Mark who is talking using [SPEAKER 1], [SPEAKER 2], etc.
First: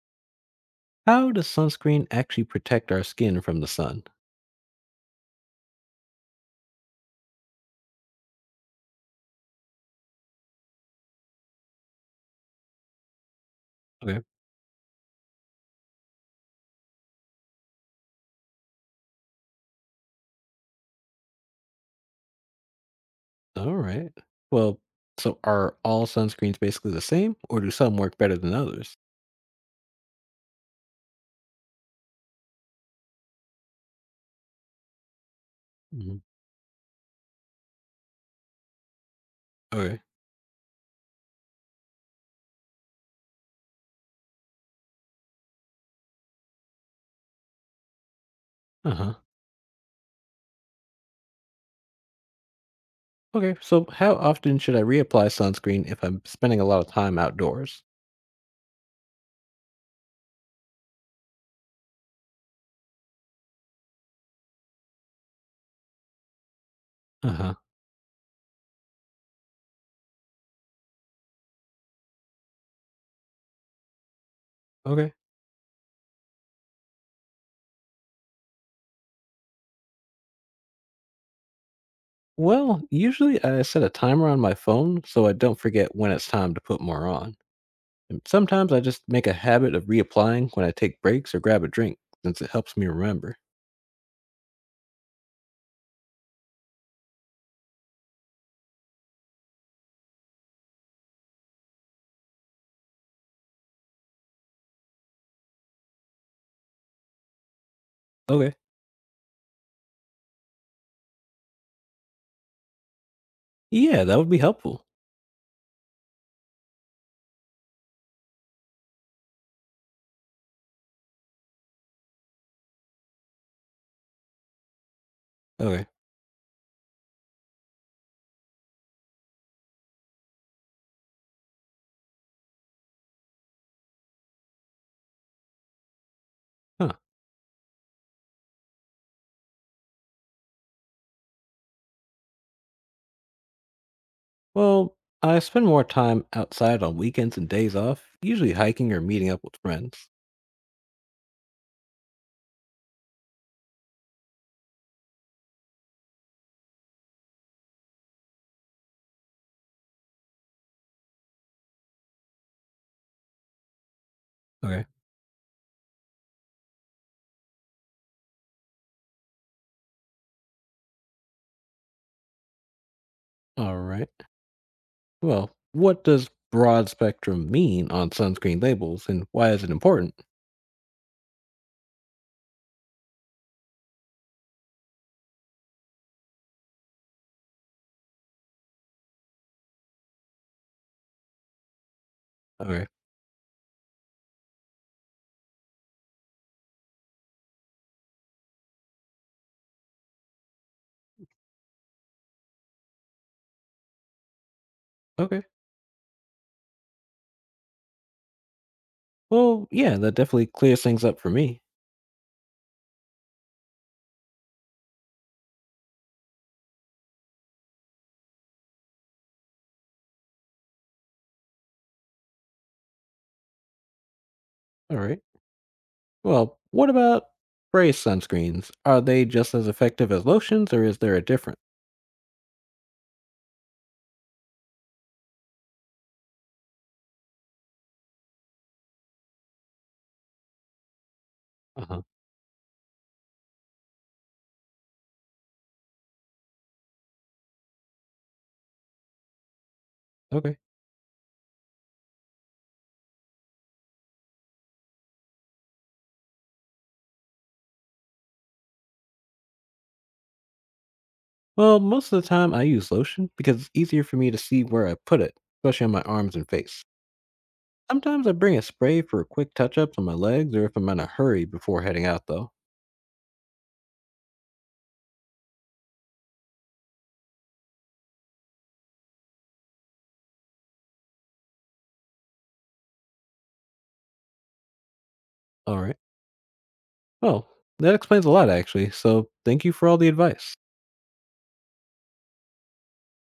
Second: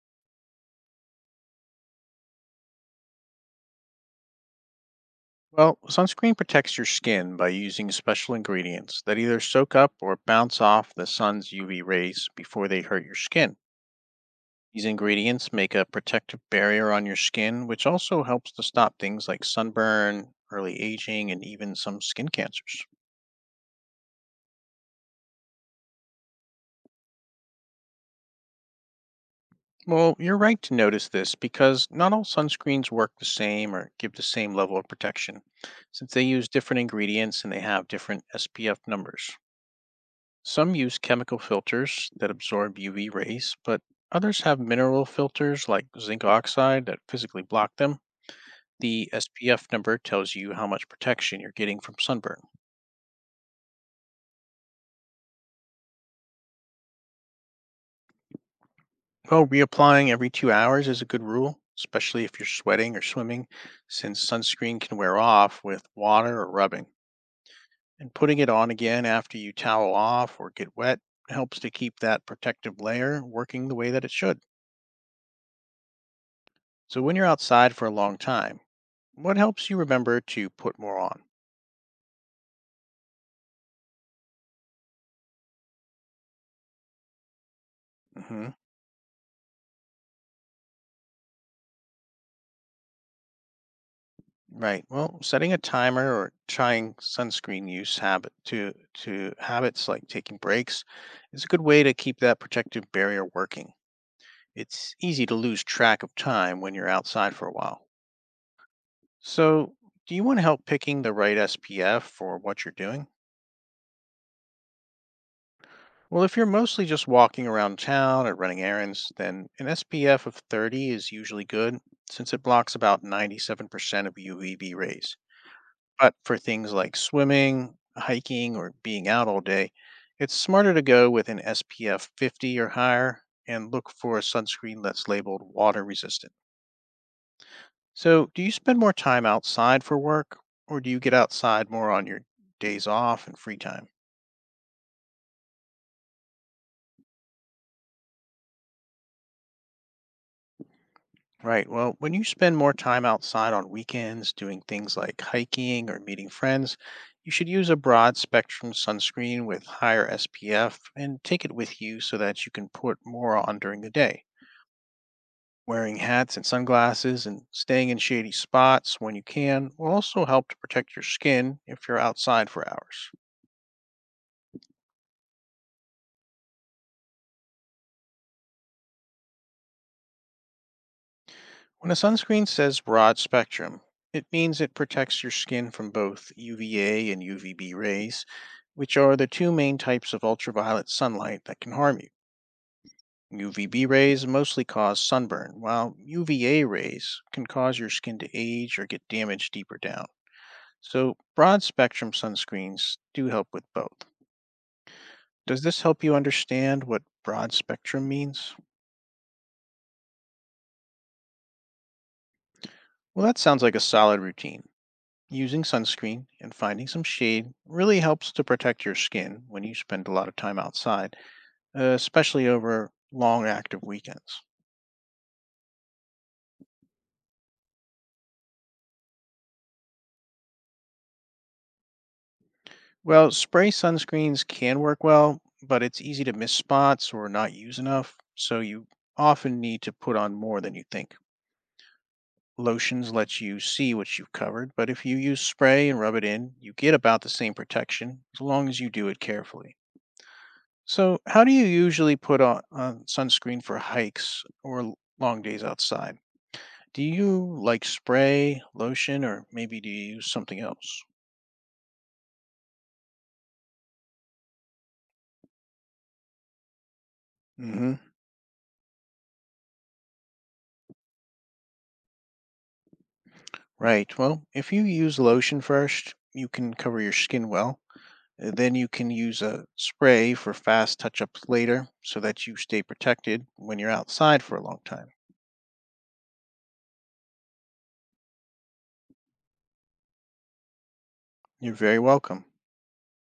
[SPEAKER 1] How does sunscreen actually protect our skin from the sun?
[SPEAKER 2] Well, sunscreen protects your skin by using special ingredients that either soak up or bounce off the sun's UV rays before they hurt your skin.
[SPEAKER 1] Okay.
[SPEAKER 2] These ingredients make a protective barrier on your skin, which also helps to stop things like sunburn, early aging, and even some skin cancers.
[SPEAKER 1] All right. Well, so are all sunscreens basically the same, or do some work better than others?
[SPEAKER 2] Well, you're right to notice this because not all sunscreens work the same or give the same level of protection, since
[SPEAKER 1] Mhm.
[SPEAKER 2] they use different ingredients and they have different SPF numbers.
[SPEAKER 1] Okay.
[SPEAKER 2] Some use chemical filters that absorb UV rays, but others have mineral filters like zinc oxide that physically block them.
[SPEAKER 1] Uh
[SPEAKER 2] The
[SPEAKER 1] huh.
[SPEAKER 2] SPF number tells you how much protection you're getting from sunburn.
[SPEAKER 1] Okay. So, how often should I reapply sunscreen if I'm spending a lot of time outdoors?
[SPEAKER 2] Well, reapplying every 2 hours is a good rule, especially if you're sweating or swimming, since sunscreen can wear off with water or rubbing.
[SPEAKER 1] Uh huh.
[SPEAKER 2] And putting it on again after you towel off or get wet helps to keep that protective layer working the way that it should.
[SPEAKER 1] Okay.
[SPEAKER 2] So when you're outside for a long time, what helps you remember to put more on?
[SPEAKER 1] Well, usually I set a timer on my phone so I don't forget when it's time to put more on. And
[SPEAKER 2] Hmm.
[SPEAKER 1] sometimes I just make a habit of reapplying when I take breaks or grab a drink since it helps me remember.
[SPEAKER 2] Right. Well, setting a timer or trying sunscreen use habit to habits like taking breaks is a good way to keep that protective barrier working. It's easy to lose track of time when you're outside for a while.
[SPEAKER 1] Okay.
[SPEAKER 2] So, do you want to help picking the right SPF for what you're doing?
[SPEAKER 1] Yeah, that would be helpful.
[SPEAKER 2] Well, if you're mostly just walking around town or running errands, then an SPF of 30 is usually good since it blocks about 97% of UVB rays.
[SPEAKER 1] Okay.
[SPEAKER 2] But for things like swimming, hiking, or being out all day, it's smarter to go with an SPF 50 or higher and look for a sunscreen that's labeled water resistant.
[SPEAKER 1] Huh.
[SPEAKER 2] So, do you spend more time outside for work or do you get outside more on your days off and free time?
[SPEAKER 1] Well, I spend more time outside on weekends and days off, usually hiking or meeting up with friends.
[SPEAKER 2] Right. Well, when you spend more time outside on weekends doing things like hiking or meeting friends, you should use a broad spectrum sunscreen with higher SPF and take it with you so that you can put more on during the day.
[SPEAKER 1] Okay.
[SPEAKER 2] Wearing hats and sunglasses and staying in shady spots when you can will also help to protect your skin if you're outside for hours.
[SPEAKER 1] All right. Well, what does broad spectrum mean on sunscreen labels and why is it important?
[SPEAKER 2] When a sunscreen says broad spectrum, it means it protects your skin from both UVA and UVB rays, which are the two main types of ultraviolet sunlight that can harm
[SPEAKER 1] Okay.
[SPEAKER 2] you. UVB rays mostly cause sunburn, while UVA rays can cause your skin to age or get damaged deeper down. So, broad spectrum sunscreens do help with both.
[SPEAKER 1] Okay.
[SPEAKER 2] Does this help you understand what broad spectrum means?
[SPEAKER 1] Well, yeah, that definitely clears things up for me.
[SPEAKER 2] Well, that sounds like a solid routine. Using sunscreen and finding some shade really helps to protect your skin when you spend a lot of time outside, especially over long active weekends.
[SPEAKER 1] All right. Well, what about spray sunscreens? Are they just as effective as lotions or is there a difference?
[SPEAKER 2] Well, spray sunscreens can work well, but it's easy to miss spots or not use enough, so you often need to put on more than you think.
[SPEAKER 1] Uh huh.
[SPEAKER 2] Lotions let you see what you've covered, but if you use spray and rub it in, you get about the same protection as long as you do it carefully.
[SPEAKER 1] Okay.
[SPEAKER 2] So, how do you usually put on sunscreen for hikes or long days outside? Do you like spray, lotion, or maybe do you use something else?
[SPEAKER 1] Well, most of the time I use lotion because it's easier for me to see where I put it, especially on my arms and face.
[SPEAKER 2] Hmm.
[SPEAKER 1] Sometimes I bring a spray for quick touch ups on my legs or if I'm in a hurry before heading out, though.
[SPEAKER 2] Right. Well, if you use lotion first, you can cover your skin well. Then you can use a spray for fast touch ups later so that you stay protected when you're outside for a long time.
[SPEAKER 1] All right. Well, that explains a lot, actually. So thank you for all the advice.
[SPEAKER 2] You're very welcome.